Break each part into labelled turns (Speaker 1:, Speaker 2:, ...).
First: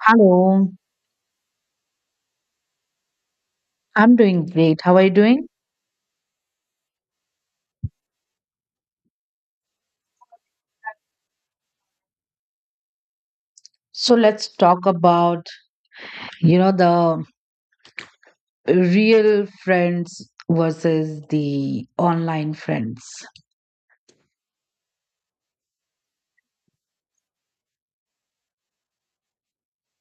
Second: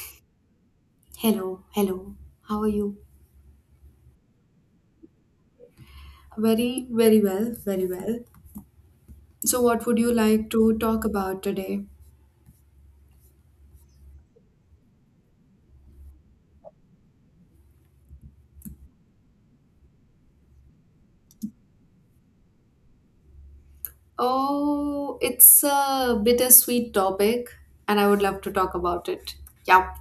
Speaker 1: Hello,
Speaker 2: Hello, hello. How are you?
Speaker 1: I'm doing great. How are you doing?
Speaker 2: Very, very well, very well. So, what would you like to talk about today?
Speaker 1: So let's talk about, the real friends versus the online friends.
Speaker 2: Oh, it's a bittersweet topic and I would love to talk about it. Yeah.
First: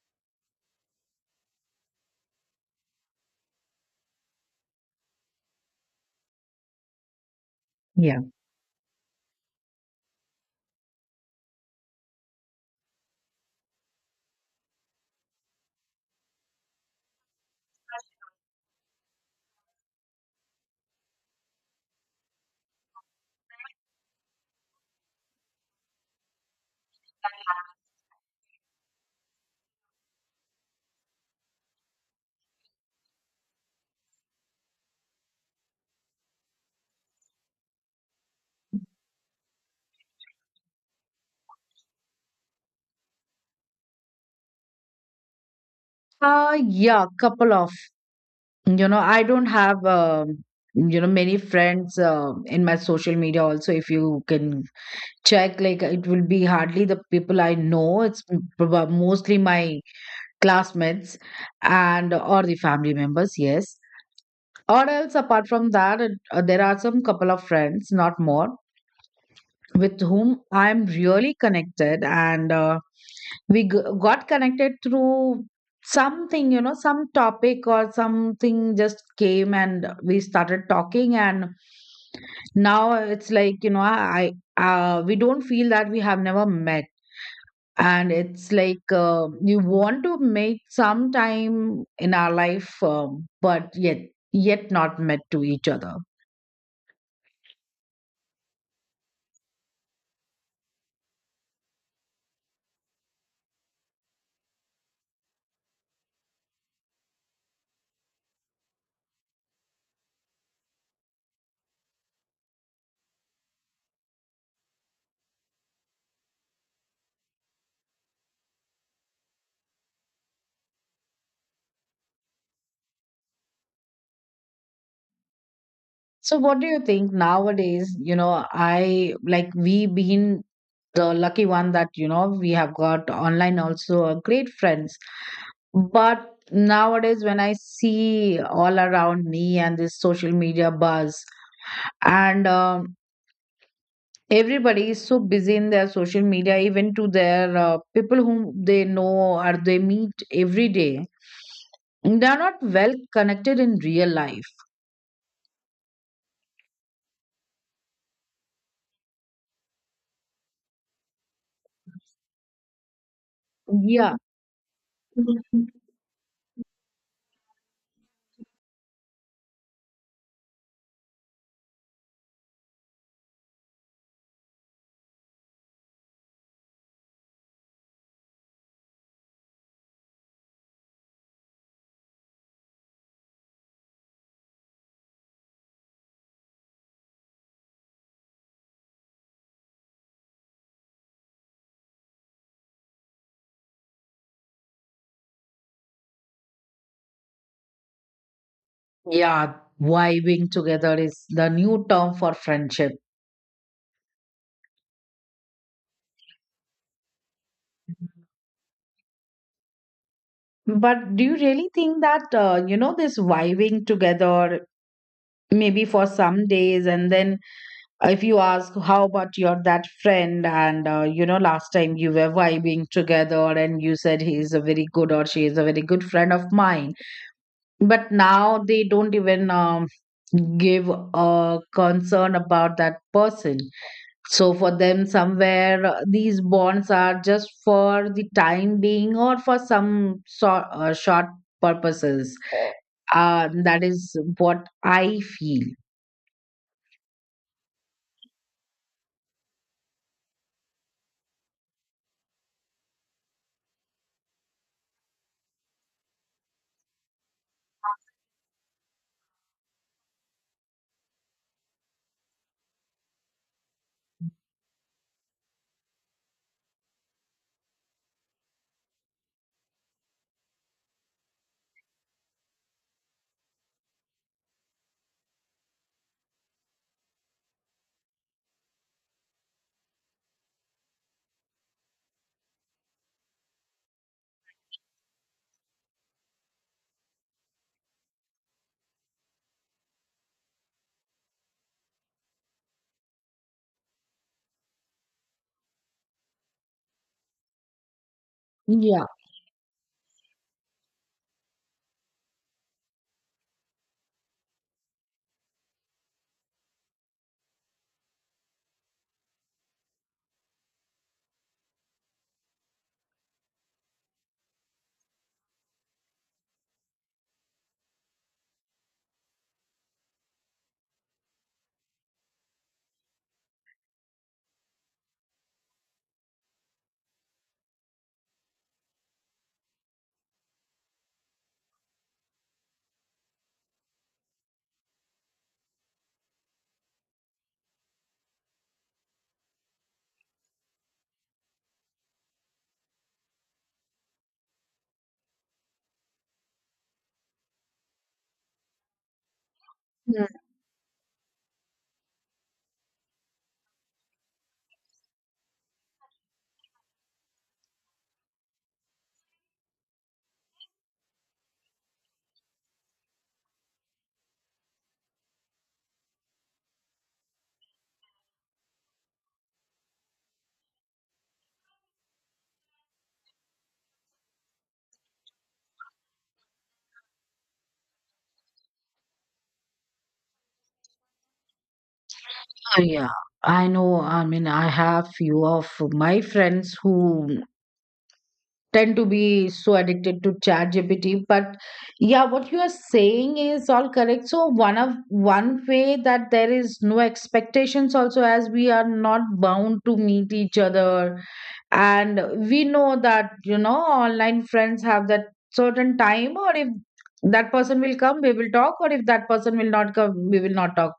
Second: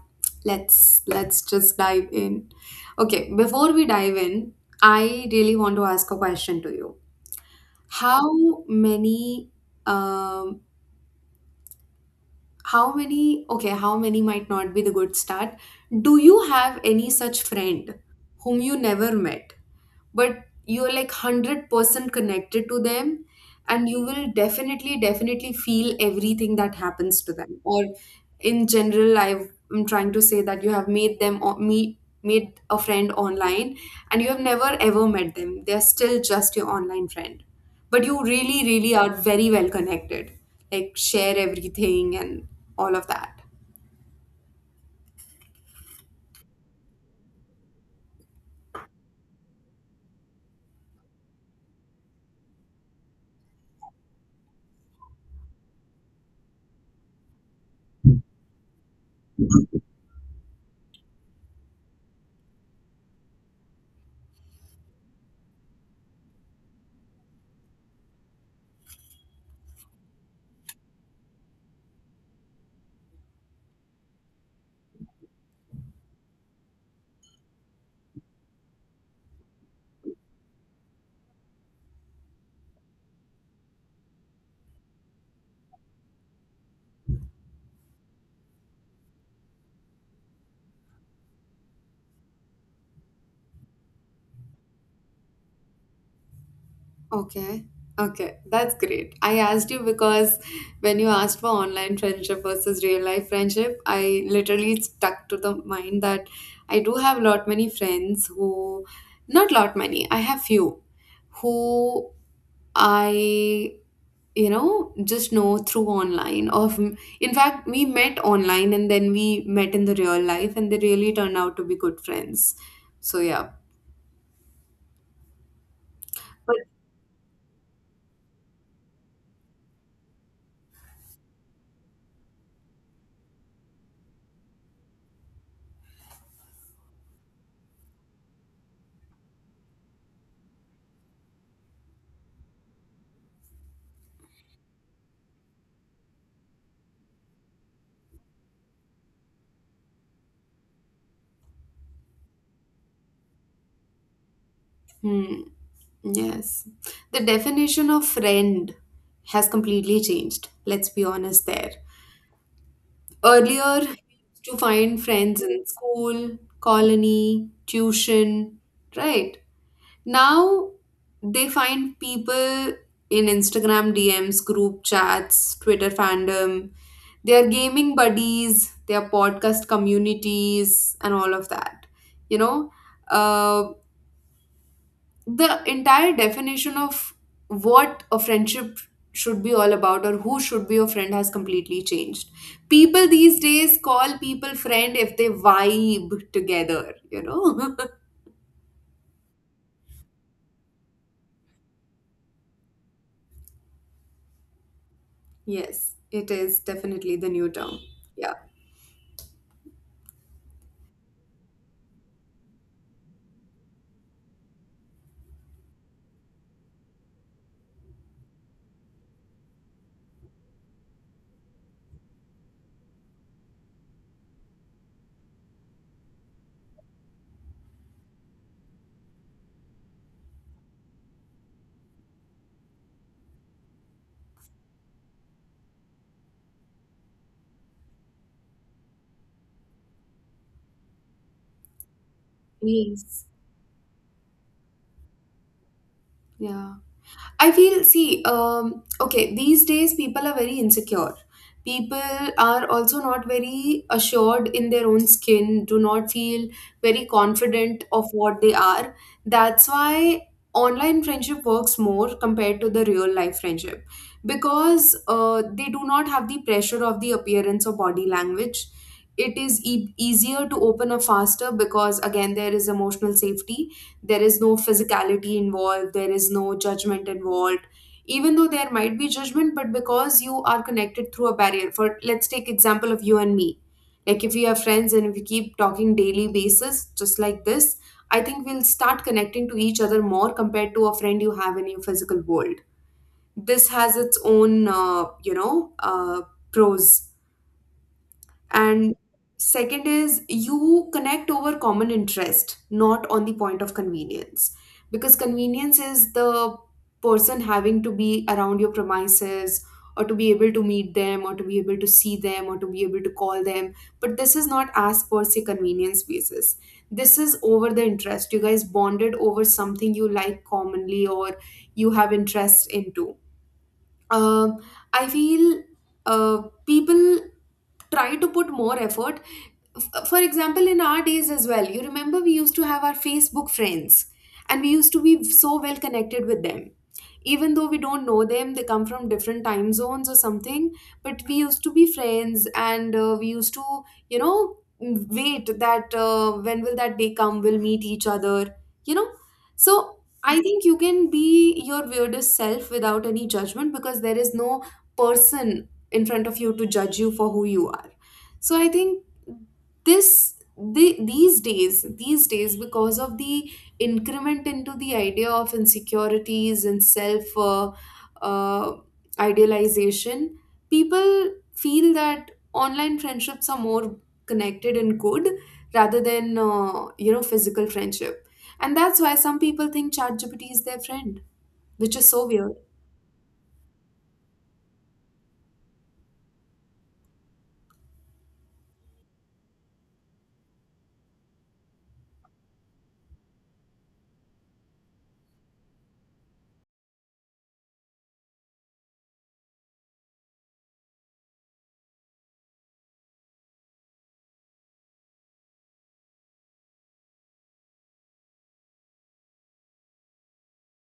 Speaker 2: Let's just dive in. Okay, before we dive in, I really want to ask a question to you.
Speaker 1: Yeah.
Speaker 2: How many um how many okay how many might not be the good start, do you have any such friend whom you never met, but you're like 100% connected to them, and you will definitely definitely feel everything that happens to them? Or in general, I've, I'm trying to say that you have made them meet made a friend online and you have never ever met them, they're still just your online friend, but you really really are very well connected, like share everything and all of that.
Speaker 1: Uh yeah, couple of, I don't have many friends in my social media also. If you can check, like it will be hardly the people I know. It's mostly my classmates and or the family members, yes. Or else, apart from that, there are some couple of friends, not more, with whom I'm really connected. And we got connected through something, some topic or something just came and we started talking. And now it's like, I we don't feel that we have never met. And it's like you want to make some time in our life, but yet not met to each other.
Speaker 2: Okay. Okay, that's great. I asked you because when you asked for online friendship versus real life friendship, I literally stuck to the mind that I do have lot many friends who, not lot many, I have few who I, just know through online. Of in fact, we met online and then we met in the real life, and they really turned out to be good friends. So yeah,
Speaker 1: So
Speaker 2: but
Speaker 1: what do you think nowadays? I like we been the lucky one that we have got online also a great friends. But nowadays, when I see all around me and this social media buzz, and everybody is so busy in their social media, even to their people whom they know or they meet every day, they are not well connected in real life.
Speaker 2: hmm, yes. The definition of friend has completely changed. Let's be honest there. Earlier, you
Speaker 1: Yeah.
Speaker 2: used to find friends in school, colony, tuition, right? Now, they find people in Instagram DMs, group chats, Twitter fandom. They are gaming buddies, they are podcast communities, and all of that. You know, uh, the entire definition of what a friendship should be all about or who should be your friend has completely changed. People these days call people friend if they vibe together, you know?
Speaker 1: Yeah, vibing together is the new term for friendship.
Speaker 2: Yes, it is definitely the new term. Yeah.
Speaker 1: But do you really think that, this vibing together, maybe for some days, and then if you ask, how about your that friend? And, last time you were vibing together and you said he is a very good or she is a very good friend of mine. But now they don't even give a concern about that person. So for them, somewhere these bonds are just for the time being or for some sort short purposes.
Speaker 2: Yes.
Speaker 1: That is what I feel.
Speaker 2: Yeah. I feel, see, okay, these days people are very insecure. People are also not very assured in their own skin, do not feel very confident of what they are. That's why online friendship works more compared to the real life friendship because they do not have the pressure of the appearance or body language. It is easier to open up faster because, again, there is emotional safety, there is no physicality involved, there is no judgment involved. Even though there might be judgment, but because you are connected through a barrier, for let's take example of you and me, like if we are friends and if we keep talking daily basis just like this, I think we'll start connecting to each other more compared to a friend you have in your physical world. This has its own pros. And
Speaker 1: Yeah.
Speaker 2: second is you connect over common interest, not on the point of convenience. Because convenience is the person having to be around your premises or to be able to meet them or to be able to see them or to be able to call them. But this is not as per se convenience basis. This is over the interest. You guys bonded over something you like commonly or you have interest into. Um, I feel people try to put more effort, for example, in our days as well, you remember we used to have our Facebook friends and we used to be so well connected with them. Even though we don't know them, they come from different time zones or something, but we used to be friends and we used to, you know, wait that when will that day come, we'll meet each other, you know. So
Speaker 1: Mm.
Speaker 2: I think you can be your weirdest self without any judgment because there is no person in front of you to judge you for who you are. So I think this these days, these days, because of the increment into the idea of insecurities and self uh, idealization, people feel that online friendships are more connected and good rather than physical friendship, and that's why some people think ChatGPT is their friend, which is so weird.
Speaker 1: Yeah, I know. I mean, I have few of my friends who tend to be so addicted to Chat GPT, but yeah, what you are saying is all correct. So one way that there is no expectations also, as we are not bound to meet each other. And we know that online friends have that certain time, or if that person will come we will talk, or if that person will not come we will not talk.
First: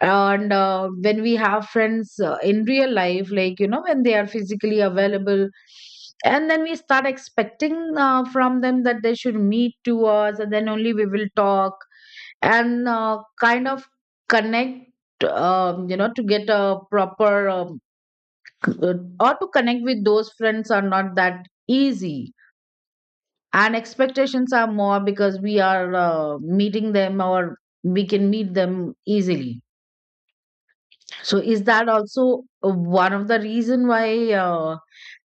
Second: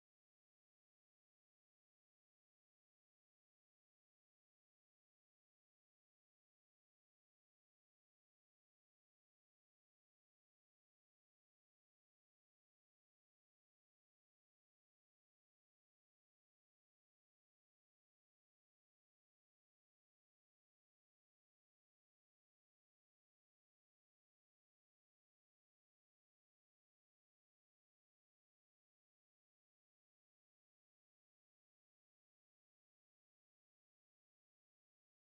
Speaker 1: And when we have friends in real life, like when they are physically available, and then we start expecting from them that they should meet to us, and then only we will talk. And kind of connect, to get a proper c- uh, or to connect with those friends are not that easy. And expectations are more because we are meeting them, or we can meet them easily. So is that also one of the reason why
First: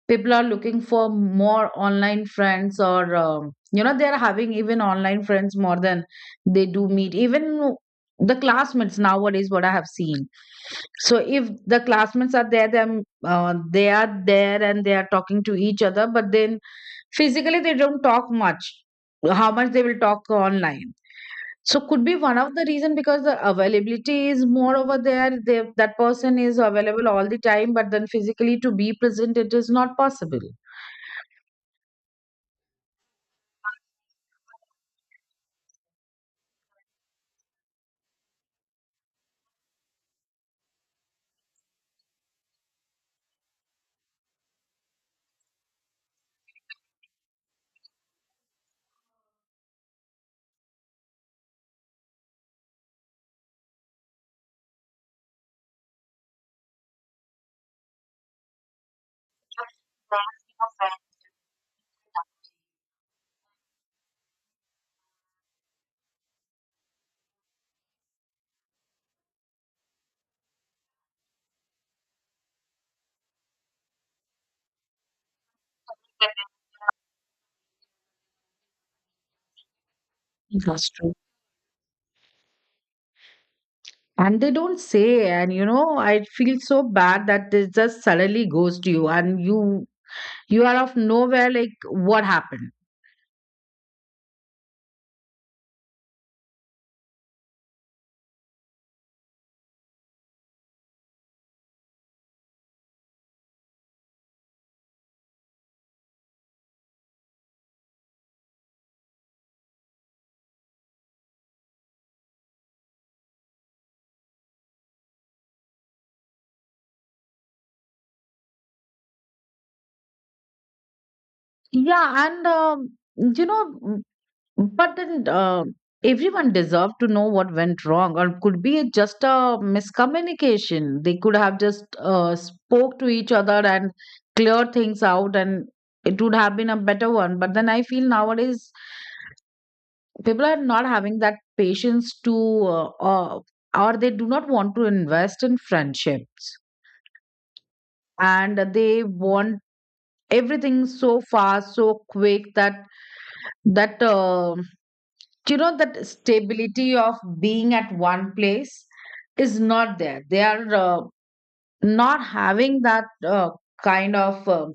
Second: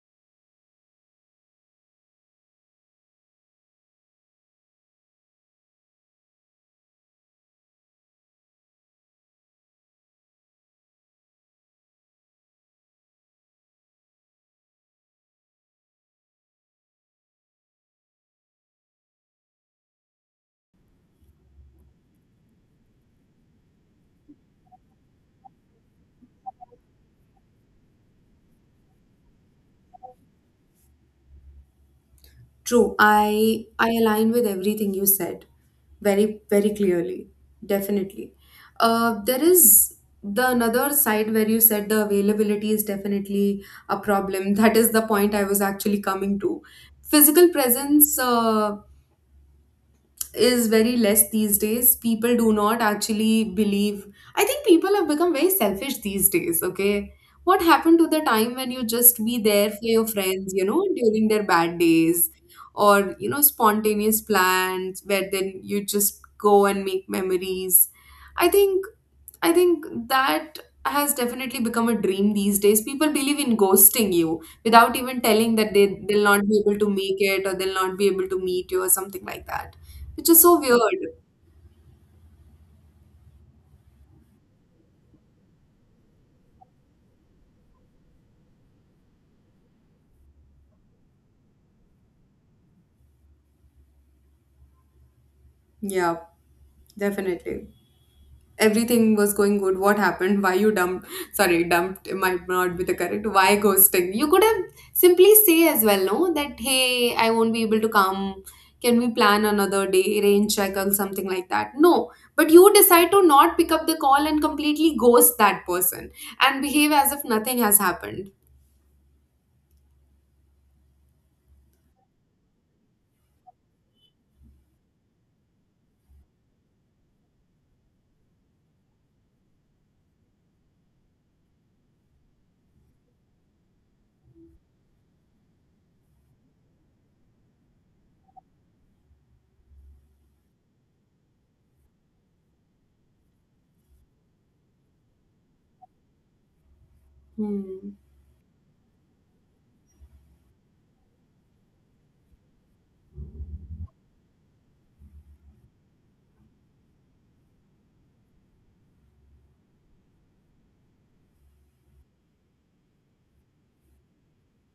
Speaker 1: people are looking for more online friends, or they're having even online friends more than they do meet even the classmates nowadays, what I have seen. So if the classmates are there, them they are there and they are talking to each other, but then physically they don't talk much. How much they will talk online. So could be one of the reason, because the availability is more over there. That person is available all the time, but then physically to be present, it is not possible.
Speaker 2: True, I align with everything you said very very clearly. Definitely. There is the another side where you said the availability is definitely a problem. That is the point I was actually coming to. Physical presence is very less these days. People do not actually believe. I think people have become very selfish these days, okay? What happened to the time when you just be there for your friends, you know, during their bad days or, you know, spontaneous plans where then you just go and make memories? I think I think that has definitely become a dream these days. People believe in ghosting you without even telling that they'll not be able to make it or they'll not be able to meet you or something like that, which is so weird.
Speaker 1: That's true. And they don't say, and I feel so bad that they just suddenly ghost you, and you are of nowhere. Like what happened?
Speaker 2: Yeah, definitely. Everything was going good. What happened? Why you dumped? Sorry, dumped might not be the correct. Why ghosting? You could have simply say as well, no, that hey, I won't be able to come. Can we plan another day, rain check or something like that? No. But you decide to not pick up the call and completely ghost that person and behave as if nothing has happened.
Speaker 1: Yeah, and you know. But then everyone deserved to know what went wrong, or could be it just a miscommunication. They could have just spoke to each other and cleared things out, and it would have been a better one. But then I feel nowadays people are not having that patience to, uh, uh, or they do not want to invest in friendships,
Speaker 2: Hmm.
Speaker 1: and they want everything so fast, so quick that that Do you know that stability of being at one place is not there? They are not having that kind of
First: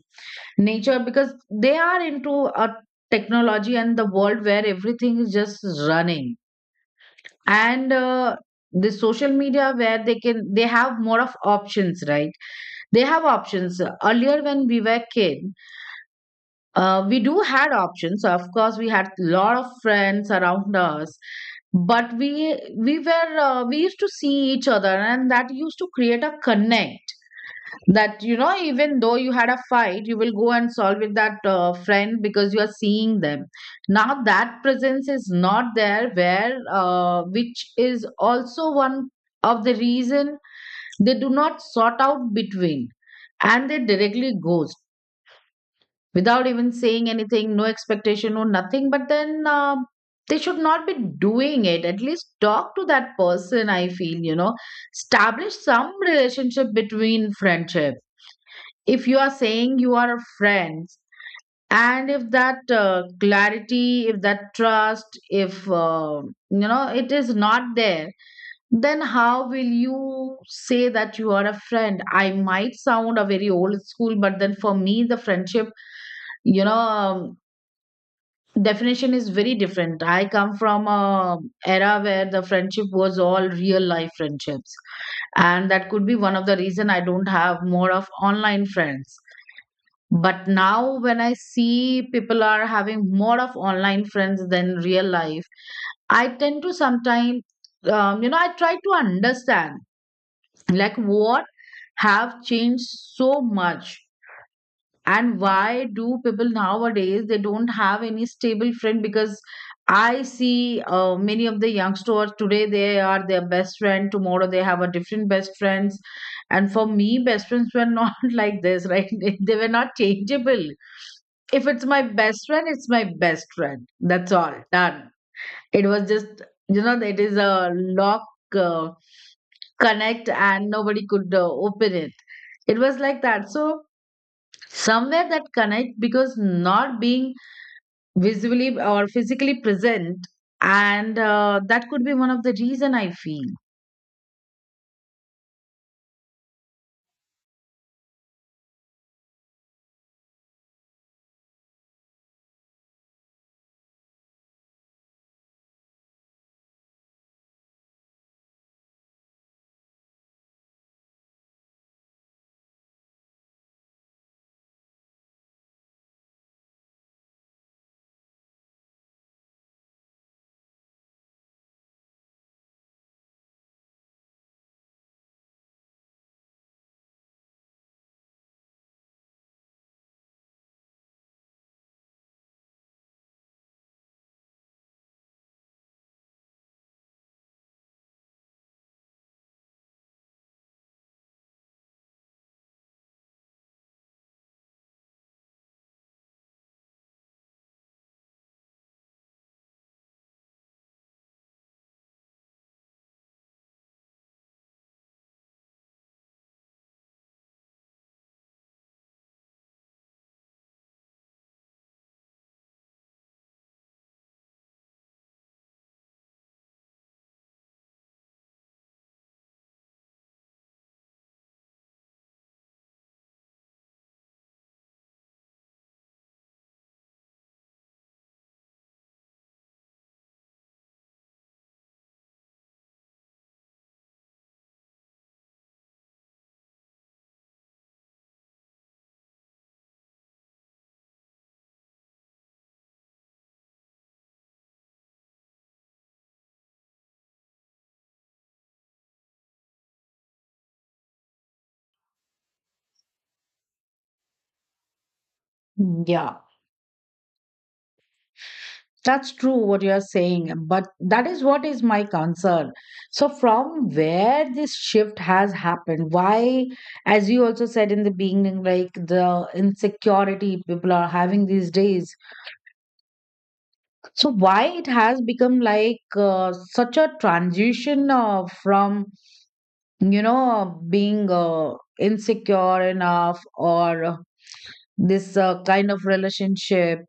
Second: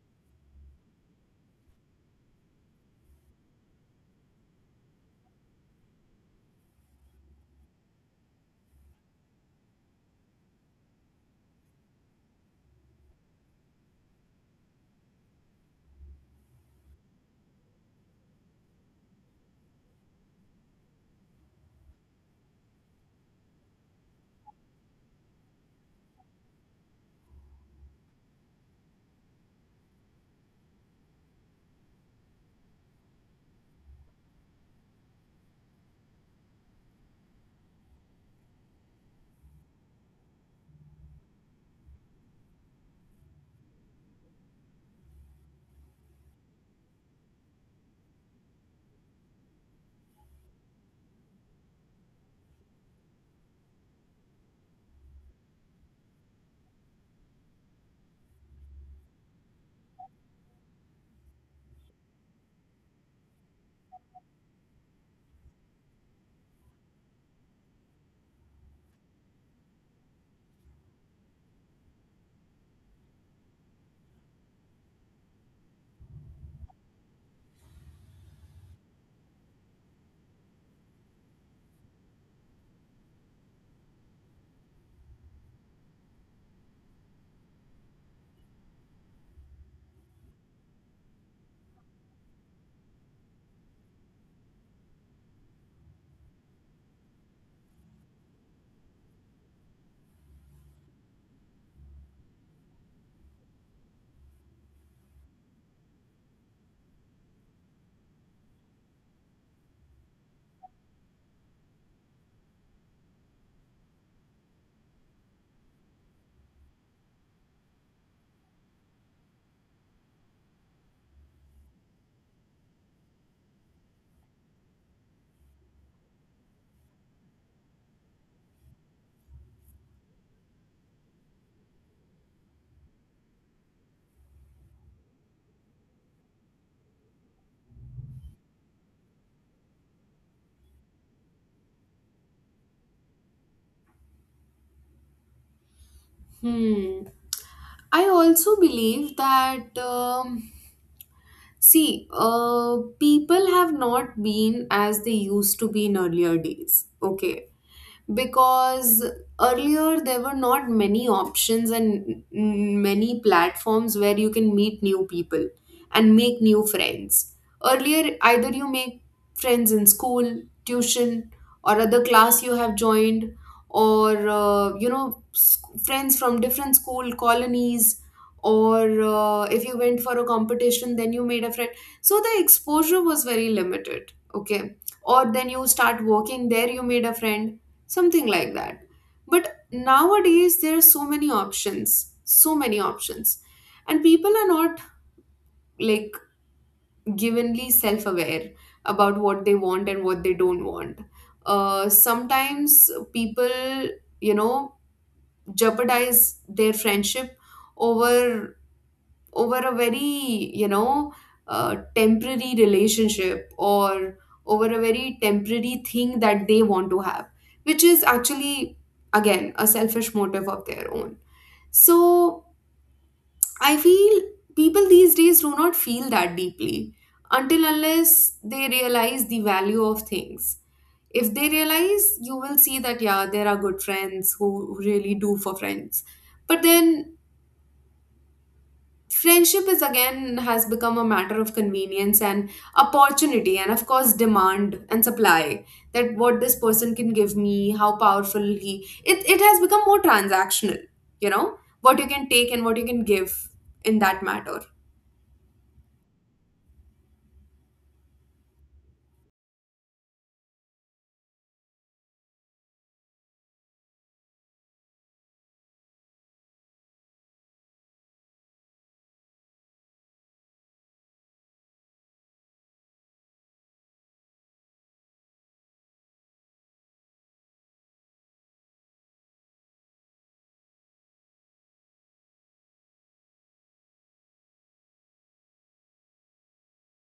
Speaker 1: nature, because they are into a technology and the world where everything is just running, and the social media, where they have more of options, right? They have options. Earlier when we were kid, we do had options. So, of course, we had lot of friends around us, but we used to see each other, and that used to create a connect. That, even though you had a fight, you will go and solve with that friend, because you are seeing them. Now that presence is not there, where which is also one of the reason they do not sort out between, and they directly ghost without even saying anything, no expectation, no nothing. But then they should not be doing it. At least talk to that person, I feel, establish some relationship between friendship. If you are saying you are friends, and if that clarity, if that trust, if it is not there, then how will you say that you are a friend? I might sound a very old school, but then for me, the friendship, you know um, definition is very different. I come from a era where the friendship was all real life friendships, and that could be one of the reason I don't have more of online friends. But now, when I see people are having more of online friends than real life, I tend to sometimes, I try to understand like what have changed so much, and why do people nowadays they don't have any stable friend, because I see many of the youngsters today they are their best friend, tomorrow they have a different best friends. And for me, best friends were not like this, right? They were not changeable. If it's my best friend, it's my best friend, that's all done. It was just, it is a lock, uh, connect, and nobody could open it. It was like that. So somewhere that connect, because not being visibly or physically present, and that could be one of the reason I feel.
Speaker 2: Hmm. I also believe that, see, people have not been as they used to be in earlier days. Okay, because earlier there were not many options and many platforms where you can meet new people and make new friends. Earlier, either you make friends in school, tuition, or other class you have joined, or friends from different school colonies, or if you went for a competition, then you made a friend. So the exposure was very limited, okay? Or then you start working there, you made a friend, something like that. But nowadays there are so many options, so many options, and people are not like givenly self-aware about what they want and what they don't want. Sometimes people, you know, jeopardize their friendship over, over a very, you know, temporary relationship or over a very temporary thing that they want to have, which is actually again a selfish motive of their own. So I feel people these days do not feel that deeply until unless they realize the value of things. If they realize, you will see that yeah, there are good friends who really do for friends. But then friendship is again has become a matter of convenience and opportunity and of course demand and supply. That what this person can give me, how powerful he, it has become more transactional. You know, what you can take and what you can give, in that matter.
Speaker 1: Yeah, that's true what you are saying, but that is what is my concern. So, from where this shift has happened, why, as you also said in the beginning, like the insecurity people are having these days, so why it has become like such a transition from, being insecure enough, or this kind of relationship,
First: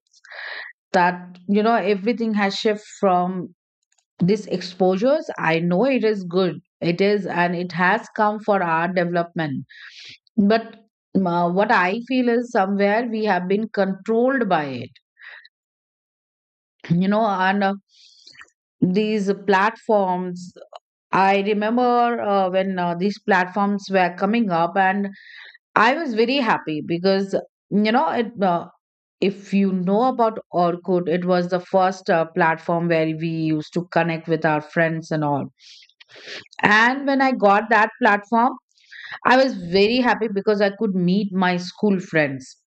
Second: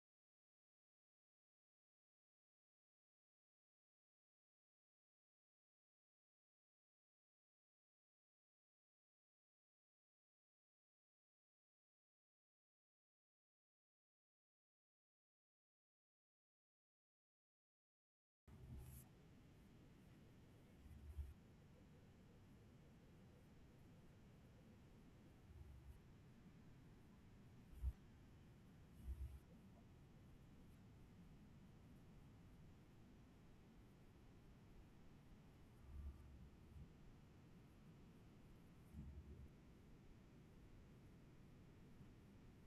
Speaker 1: that, everything has shift from these exposures. I know it is good. It is, and it has come for our development. But what I feel is somewhere we have been controlled by it, and these platforms. I remember when these platforms were coming up, and I was very happy because you know it. If you know about Orkut, it was the first platform where we used to connect with our friends and all. And when I got that platform, I was very happy because I could meet my school friends.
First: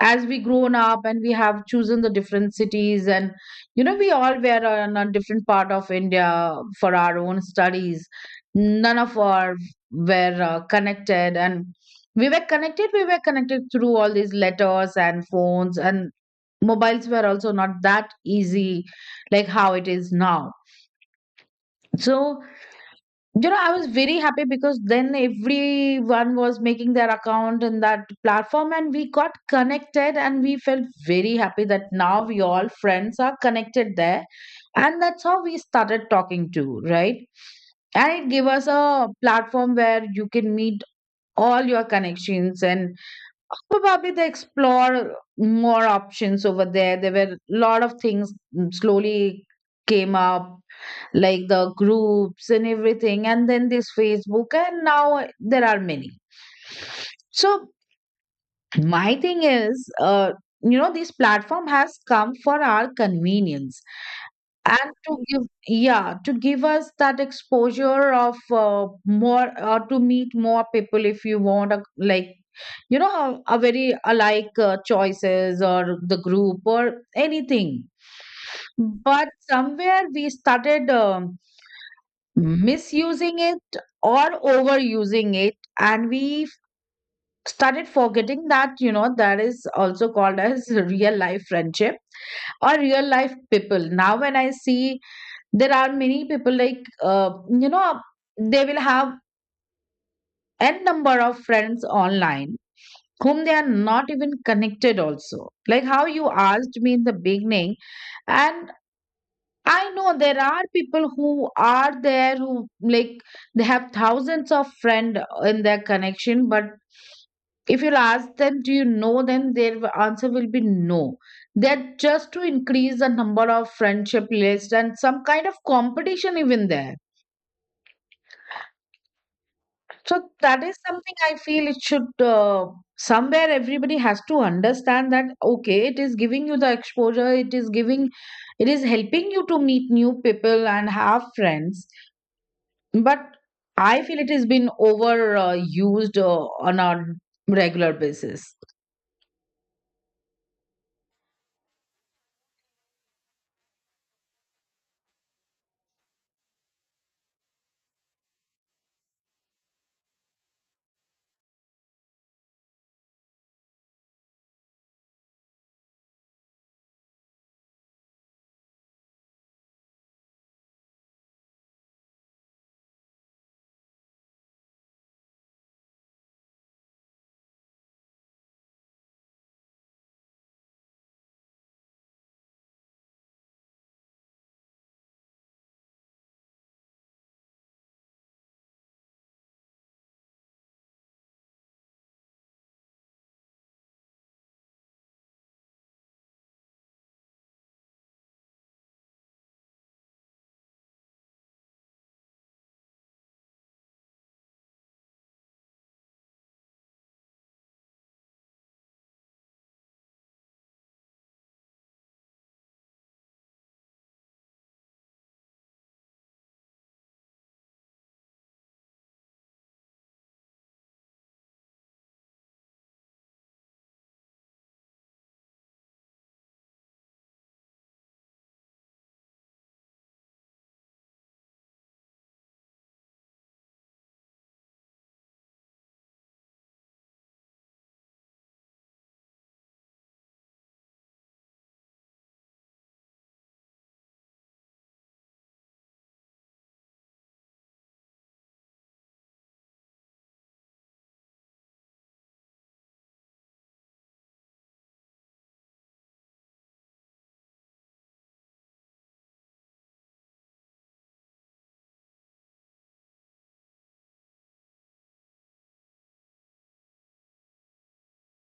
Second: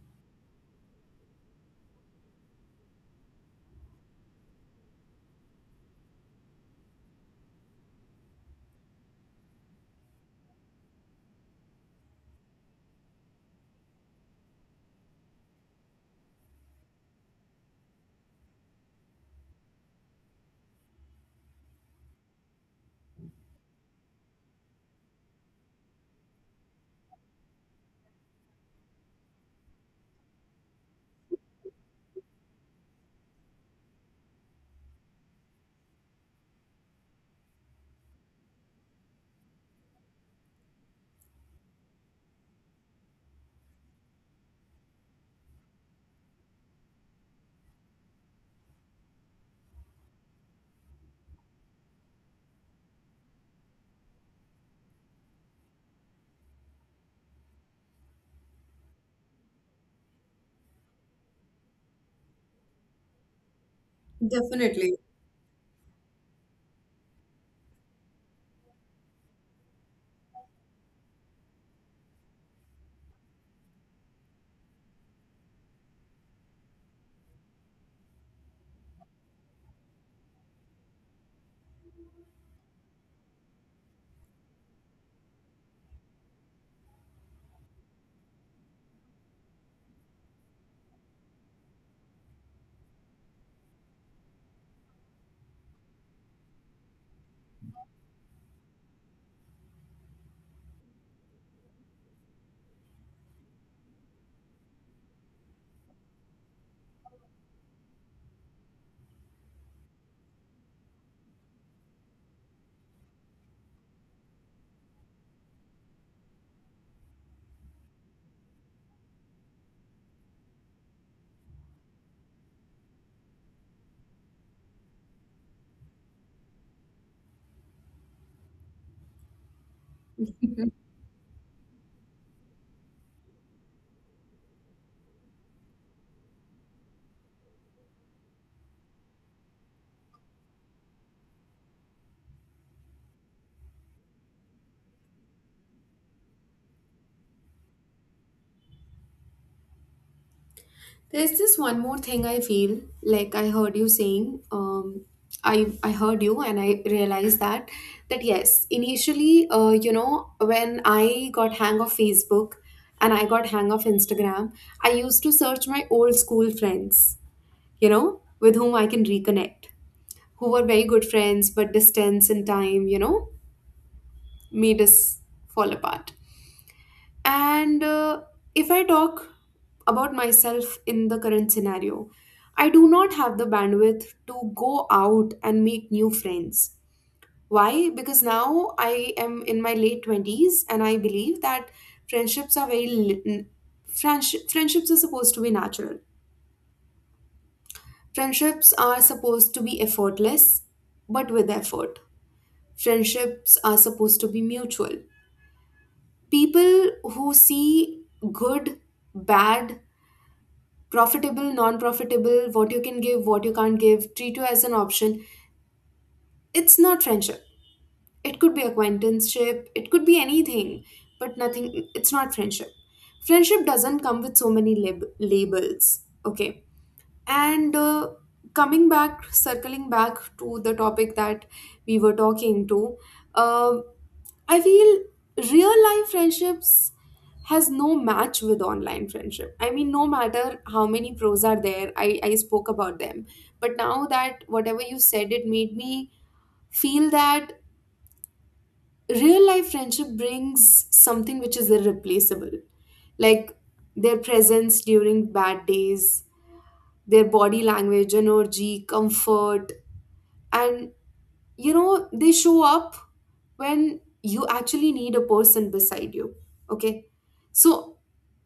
Speaker 1: As we grown up and we have chosen the different cities, and, we all were on a different part of India for our own studies. None of our were connected, and we were connected. We were connected through all these letters and phones, and mobiles were also not that easy, like how it is now. So you know, I was very happy because then everyone was making their account in that platform, and we got connected, and we felt very happy that now we all friends are connected there. And that's how we started talking too, right? And it gave us a platform where you can meet all your connections, and probably they explore more options over there. There were a lot of things slowly came up, like the groups and everything, and then this Facebook, and now there are many. So my thing is, you know, this platform has come for our convenience and
Speaker 2: Definitely.
Speaker 1: to give, yeah, to give us that exposure of more, or to meet more people if you want a, like, you know, how a very alike choices or the group or anything. But somewhere we started misusing it or overusing it, and we started forgetting that, you know, that is also called as real life friendship or real life people. Now when I see, there are many people like, you know, they will have n number of friends online whom they are not even connected also, like how you asked me in the beginning. And I know there are people who are there who like, they have thousands of friend in their connection, but if you'll ask them, do you know them? Their answer will be no. They're just to increase the number of friendship list and some kind of competition even there. So that is something I feel it should, somewhere everybody has to understand that okay, it is giving you the exposure, it is giving, it is helping you to meet new people and have friends, but I feel it has been overused, used on a regular basis.
Speaker 2: There's this one more thing I feel like I heard you saying. I heard you and I realized that that yes, initially, you know, when I got hang of Facebook and I got hang of Instagram, I used to search my old school friends, you know, with whom I can reconnect, who were very good friends but distance and time, you know, made us fall apart. And if I talk about myself in the current scenario, I do not have the bandwidth to go out and make new friends. Why? Because now I am in my late 20s and I believe that friendships are very friendships are supposed to be natural. Friendships are supposed to be effortless but with effort. Friendships are supposed to be mutual. People who see good, bad, profitable, non profitable, what you can give, what you can't give, treat you as an option. It's not friendship. It could be acquaintanceship, it could be anything, but nothing, it's not friendship. Friendship doesn't come with so many labels, okay? And coming back, circling back to the topic that we were talking to, uh, I feel real life friendships has no match with online friendship. I mean, no matter how many pros are there, I spoke about them. But now that whatever you said, it made me feel that real life friendship brings something which is irreplaceable. Like their presence during bad days, their body language, energy, comfort, and you know they show up when you actually need a person beside you, okay? So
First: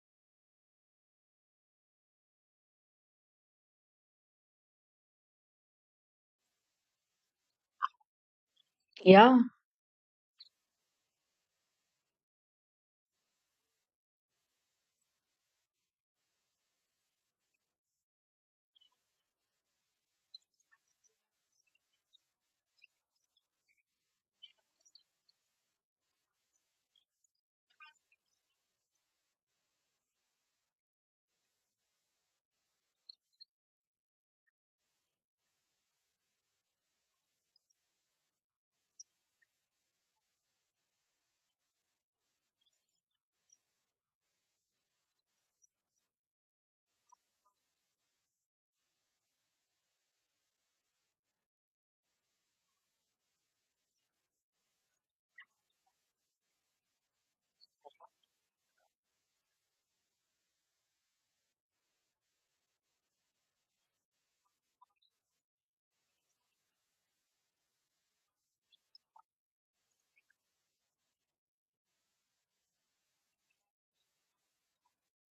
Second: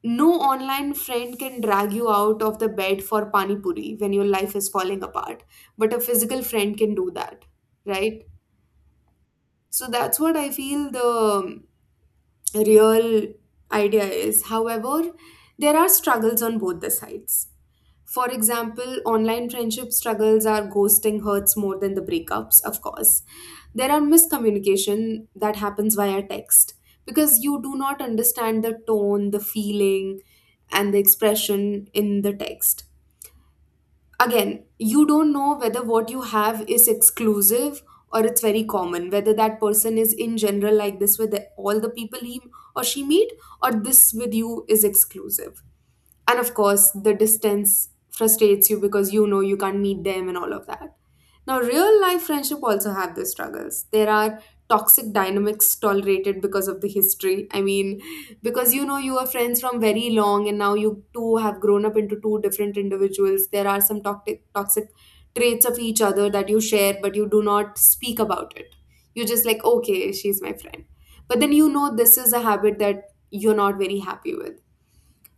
Speaker 2: no online friend can drag you out of the bed for pani puri when your life is falling apart, but a physical friend can do that, right?
Speaker 1: Yeah.
Speaker 2: So that's what I feel. The real idea is, however, there are struggles on both the sides. For example, online friendship struggles are ghosting hurts more than the breakups, of course. There are miscommunication that happens via text because you do not understand the tone, the feeling, and the expression in the text. Again, you don't know whether what you have is exclusive or it's very common, whether that person is in general like this with all the people he or she meet, or this with you is exclusive. And of course the distance frustrates you because you know you can't meet them and all of that. Now real life friendship also have their struggles. There are toxic dynamics tolerated because of the history. I mean, because you know you were friends from very long and now you two have grown up into two different individuals. There are some toxic traits of each other that you share but you do not speak about it. You're just like, okay, she's my friend, but then you know this is a habit that you're not very happy with.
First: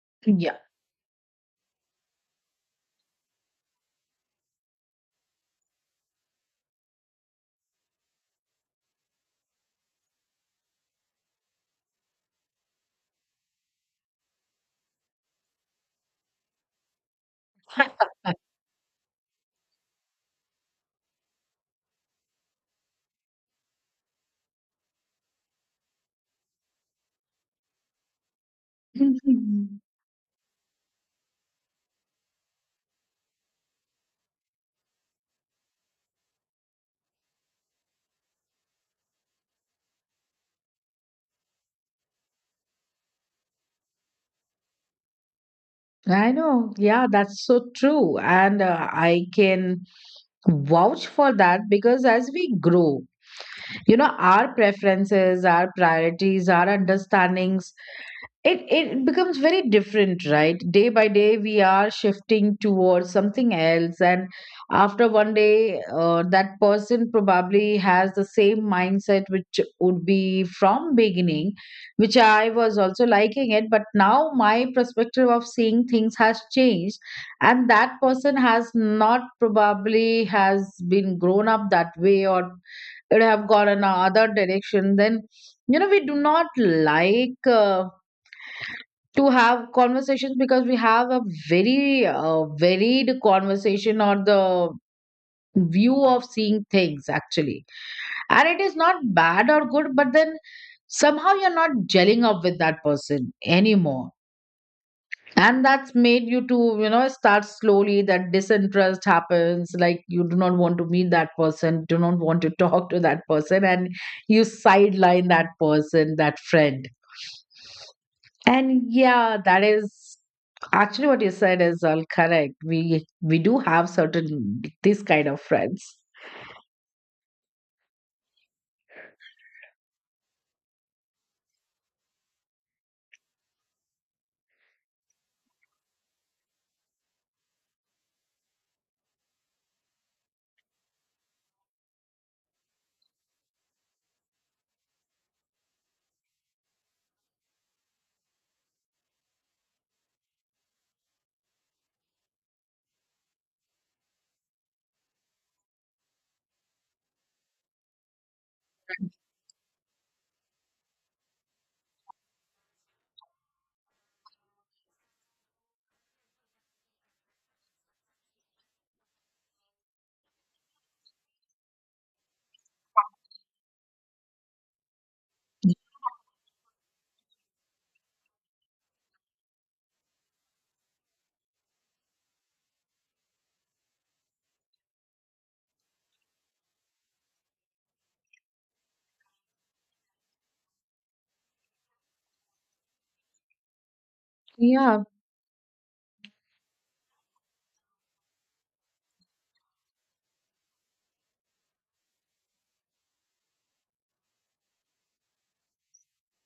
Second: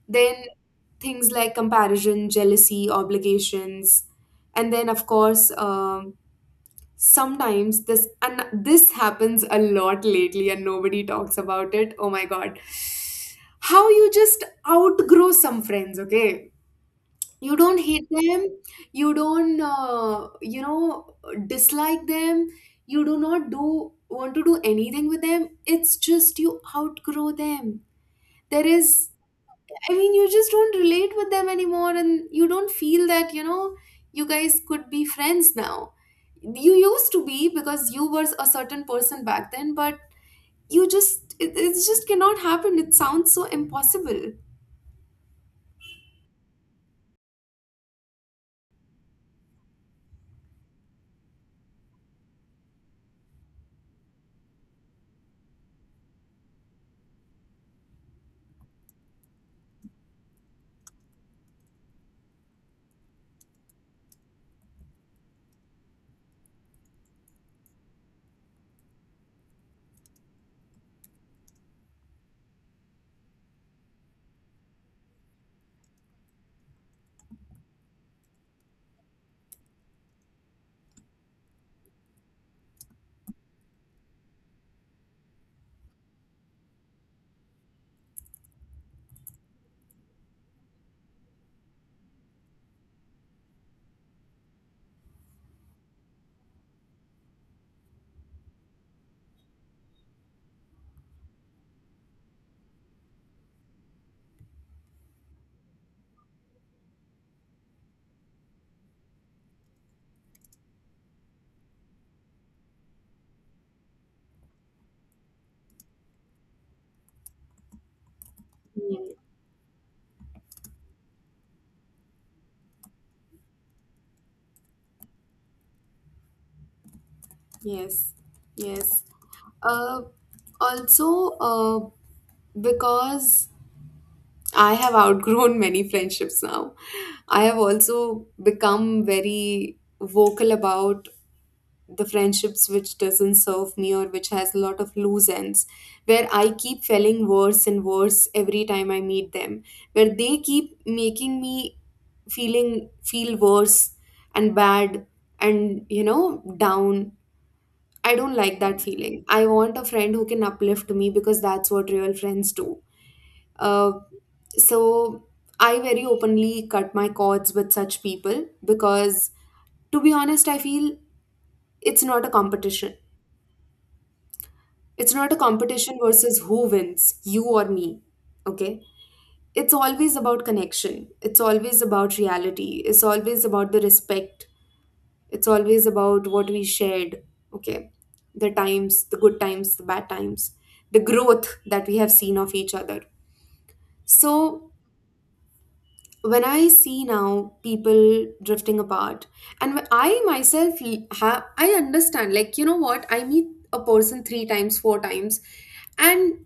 Speaker 2: Then
Speaker 1: Yeah.
Speaker 2: things like comparison, jealousy, obligations, and then of course, sometimes this and this happens a lot lately, and nobody talks about it. Oh my god, how you just outgrow some friends? Okay, you don't hate them,
Speaker 1: Mhm.
Speaker 2: you don't, dislike them, you do not do want to do anything with them. It's just you outgrow them. There is I mean, you just don't relate with them anymore, and you don't feel that, you know, you guys could be friends now. You used to be because you were a certain person back then, but you just, it just cannot happen. It sounds so impossible.
Speaker 1: I know. Yeah, that's so true. And I can vouch for that because as we grow, you know, our preferences, our priorities, our understandings, it becomes very different, right? Day by day we are shifting towards something else, and after one day, that person probably has the same mindset which would be from beginning, which I was also liking it, but now my perspective of seeing things has changed, and that person has not, probably has been grown up that way, or it have gone in another direction. Then you know, we do not like, to have conversations because we have a very varied conversation or the view of seeing things actually. And it is not bad or good, but then somehow you're not gelling up with that person anymore, and that's made you to, you know, start slowly that disinterest happens, like you do not want to meet that person, do not want to talk to that person, and you sideline that person, that friend. And
Speaker 2: Mm,
Speaker 1: yeah, that is actually what you said is all correct. We do have certain this kind of friends.
Speaker 2: yes, yes. Uh, also, because I have outgrown many friendships now, I have also become very vocal about the friendships which doesn't serve me or which has a lot of loose ends, where I keep feeling worse and worse every time I meet them, where they keep making me feel worse and bad and you know down. I don't like that feeling. I want a friend who can uplift me because that's what real friends do. uh, so I very openly cut my cords with such people because to be honest I feel it's not a competition. It's not a competition versus who wins, you or me. Okay? It's always about connection. It's always about reality. It's always about the respect. It's always about what we shared. Okay? The times, the good times, the bad times, the growth that we have seen of each other. So,
Speaker 1: Yeah,
Speaker 2: when I see now people drifting apart, and when I myself have, I understand, like, you know what, I meet a person 3 times, 4 times, and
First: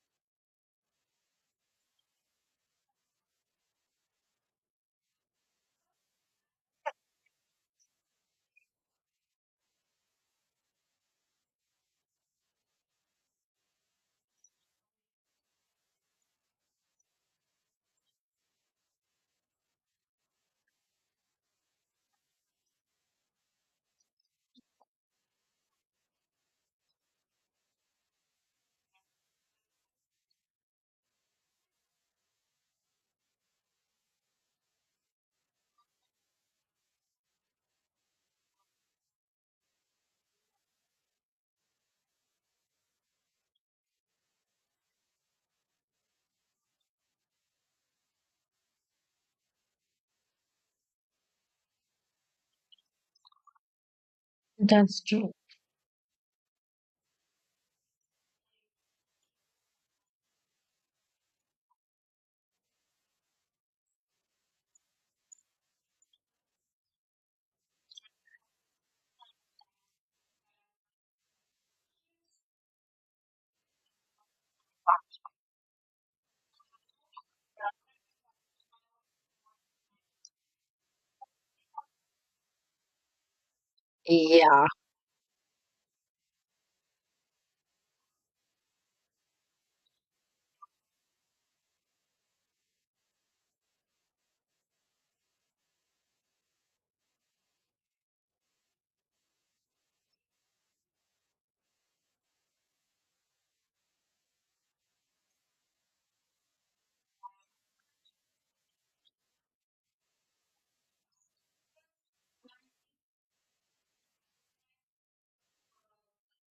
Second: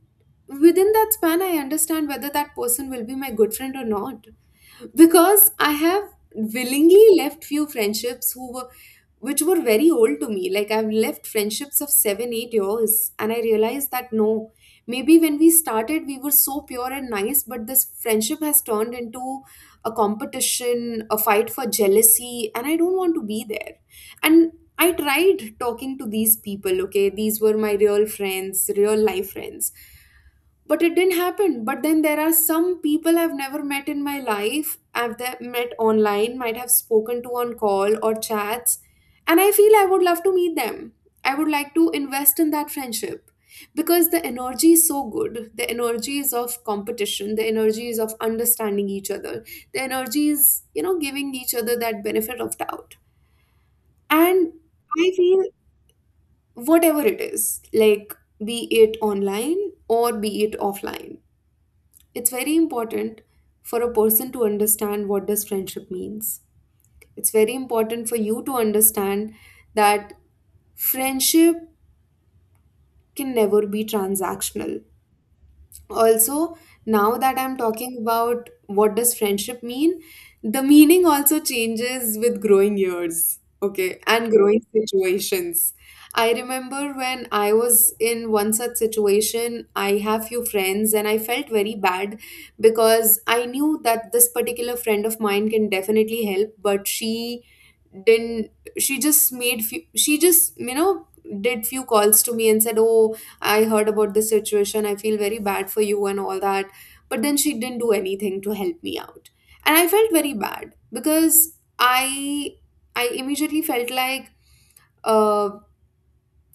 Speaker 2: within that span, I understand whether that person will be my good friend or not, because I have willingly left few friendships who were which were very old to me. Like I've left friendships of 7, 8 years, and I realized that no, maybe when we started we were so pure and nice, but this friendship has turned into a competition, a fight for jealousy, and I don't want to be there. And I tried talking to these people, okay? These were my real friends, real life friends, but it didn't happen. But then there are some people I've never met in my life. I've met online, might have spoken to on call or chats, and I feel I would love to meet them. I would like to invest in that friendship because the energy is so good. The energy is of competition, the energy is of understanding each other, the energy is, you know, giving each other that benefit of doubt. And
Speaker 1: that's
Speaker 2: I
Speaker 1: true.
Speaker 2: feel whatever it is, like, be it online or be it offline, it's very important for a person to understand what does friendship means. It's very important for you to understand that friendship can never be transactional. Also, now that I'm talking about what does friendship mean, the meaning also changes with growing years, okay, and growing
Speaker 1: Yeah,
Speaker 2: situations. I remember when I was in one such situation, I have few friends and I felt very bad because I knew that this particular friend of mine can definitely help, but she didn't. She just she just you know did few calls to me and said, oh, I heard about this situation, I feel very bad for you and all that. But then she didn't do anything to help me out, and I felt very bad because i I immediately felt like, uh,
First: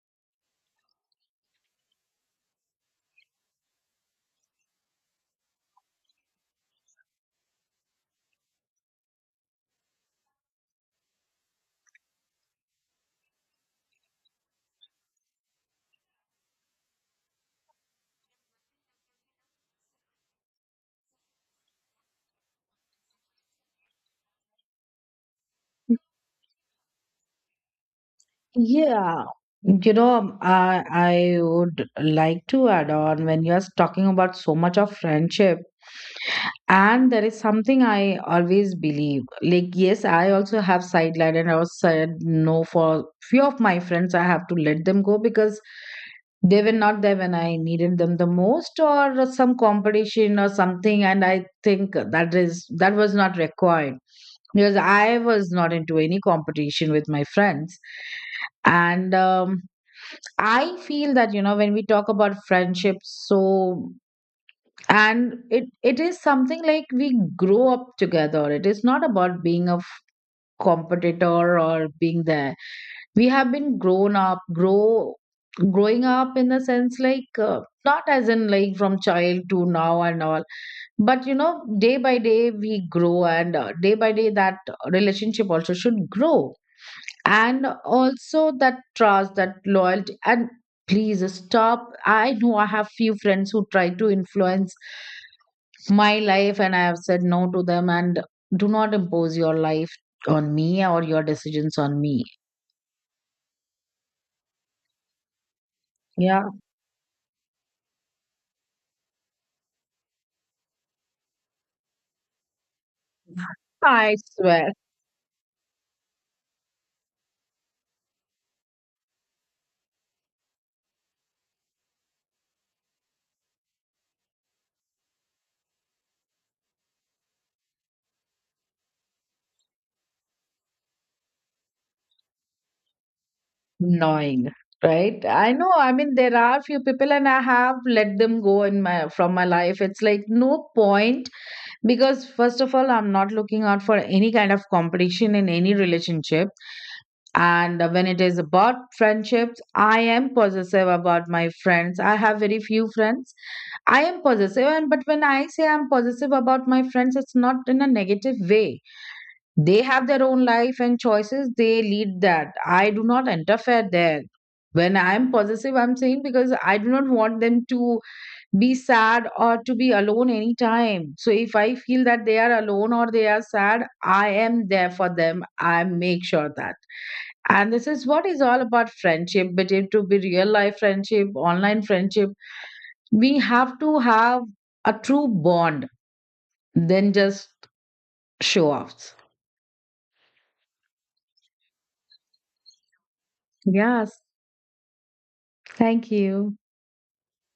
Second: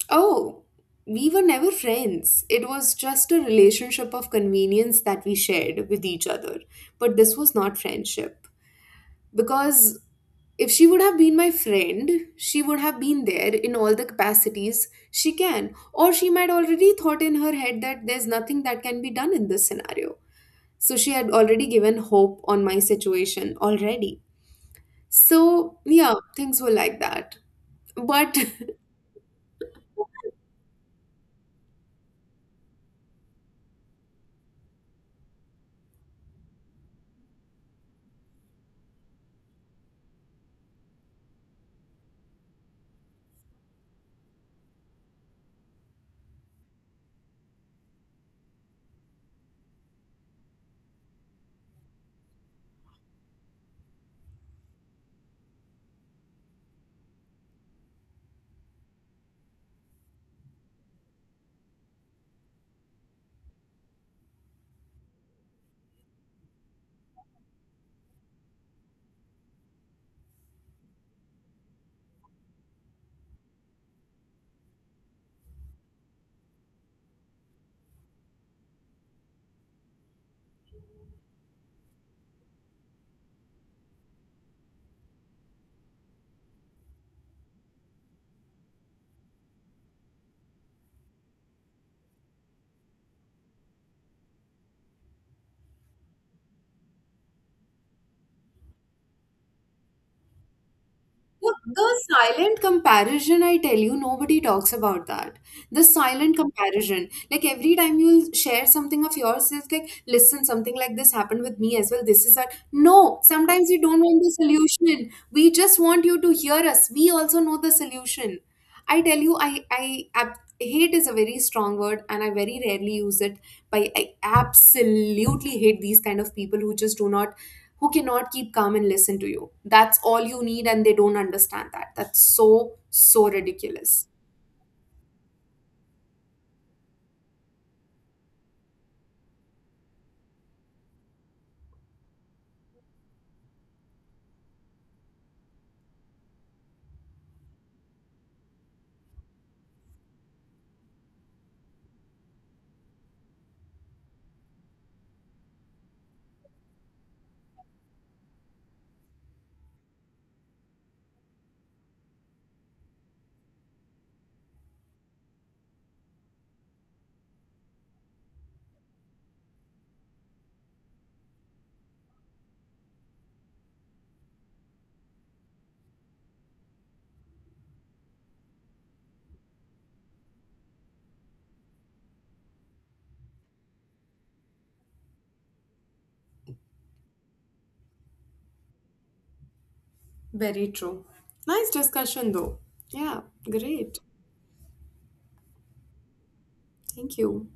Speaker 2: oh, we were never friends. It was just a relationship of convenience that we shared with each other, but this was not friendship. Because if she would have been my friend, she would have been there in all the capacities she can. Or she might already thought in her head that there's nothing that can be done in this scenario, so she had already given hope on my situation already. So yeah, things were like that. But
Speaker 1: yeah. You know, I would like to add on when you're talking about so much of friendship, and there is something I always believe. Like, yes, I also have sidelined, and I was said no for few of my friends. I have to let them go because they were not there when I needed them the most, or some competition or something. And I think that is that was not required because I was not into any competition with my friends. And I feel that you know, when we talk about friendship, so, and it is something like we grow up together. It is not about being a competitor or being there. We have been grown up, grow, growing up in the sense like, not as in like from child to now and all, but you know, day by day we grow, and day by day that relationship also should grow, and also that trust, that loyalty, and please stop. I know I have few friends who try to influence my life, and I have said no to them, and do not impose your life on me or your
Speaker 2: The,
Speaker 1: decisions on
Speaker 2: the
Speaker 1: me.
Speaker 2: silent comparison, I tell you, nobody talks about that. The silent
Speaker 1: Yeah.
Speaker 2: comparison. Like every time you'll share something of yours, it's like, listen, something like this happened with me as well. This is that. No, sometimes we don't
Speaker 1: I
Speaker 2: want the
Speaker 1: swear.
Speaker 2: solution. We just want you to hear us. We also know the solution. I tell you, hate is a very strong word and I very rarely use it, but I absolutely hate these kind of people who just do not who cannot keep calm and listen to you. That's all you need, and they don't understand that. That's so, so ridiculous.
Speaker 1: Gnawing, right? I know. I mean, there are few people, and I have let them go in my from my life. It's like no point, because first of all, I'm not looking out for any kind of competition in any relationship. And when it is about friendships, I am possessive about my friends. I have very few friends. I am possessive, and but when I say I'm possessive about my friends, it's not in a negative way. They have their own life and choices. They lead that. I do not interfere there. When I'm possessive, I'm saying because I do not want them to be sad or to be alone anytime. So if I feel that they are alone or they are sad, I am there for them. I make sure that. And this is what is all about friendship, but it to be real life friendship, online friendship, we have to have a true bond, then just show offs.
Speaker 2: Very true. Nice discussion, though. Yeah, great.
Speaker 1: Yes. Thank you.
Speaker 2: Thank you.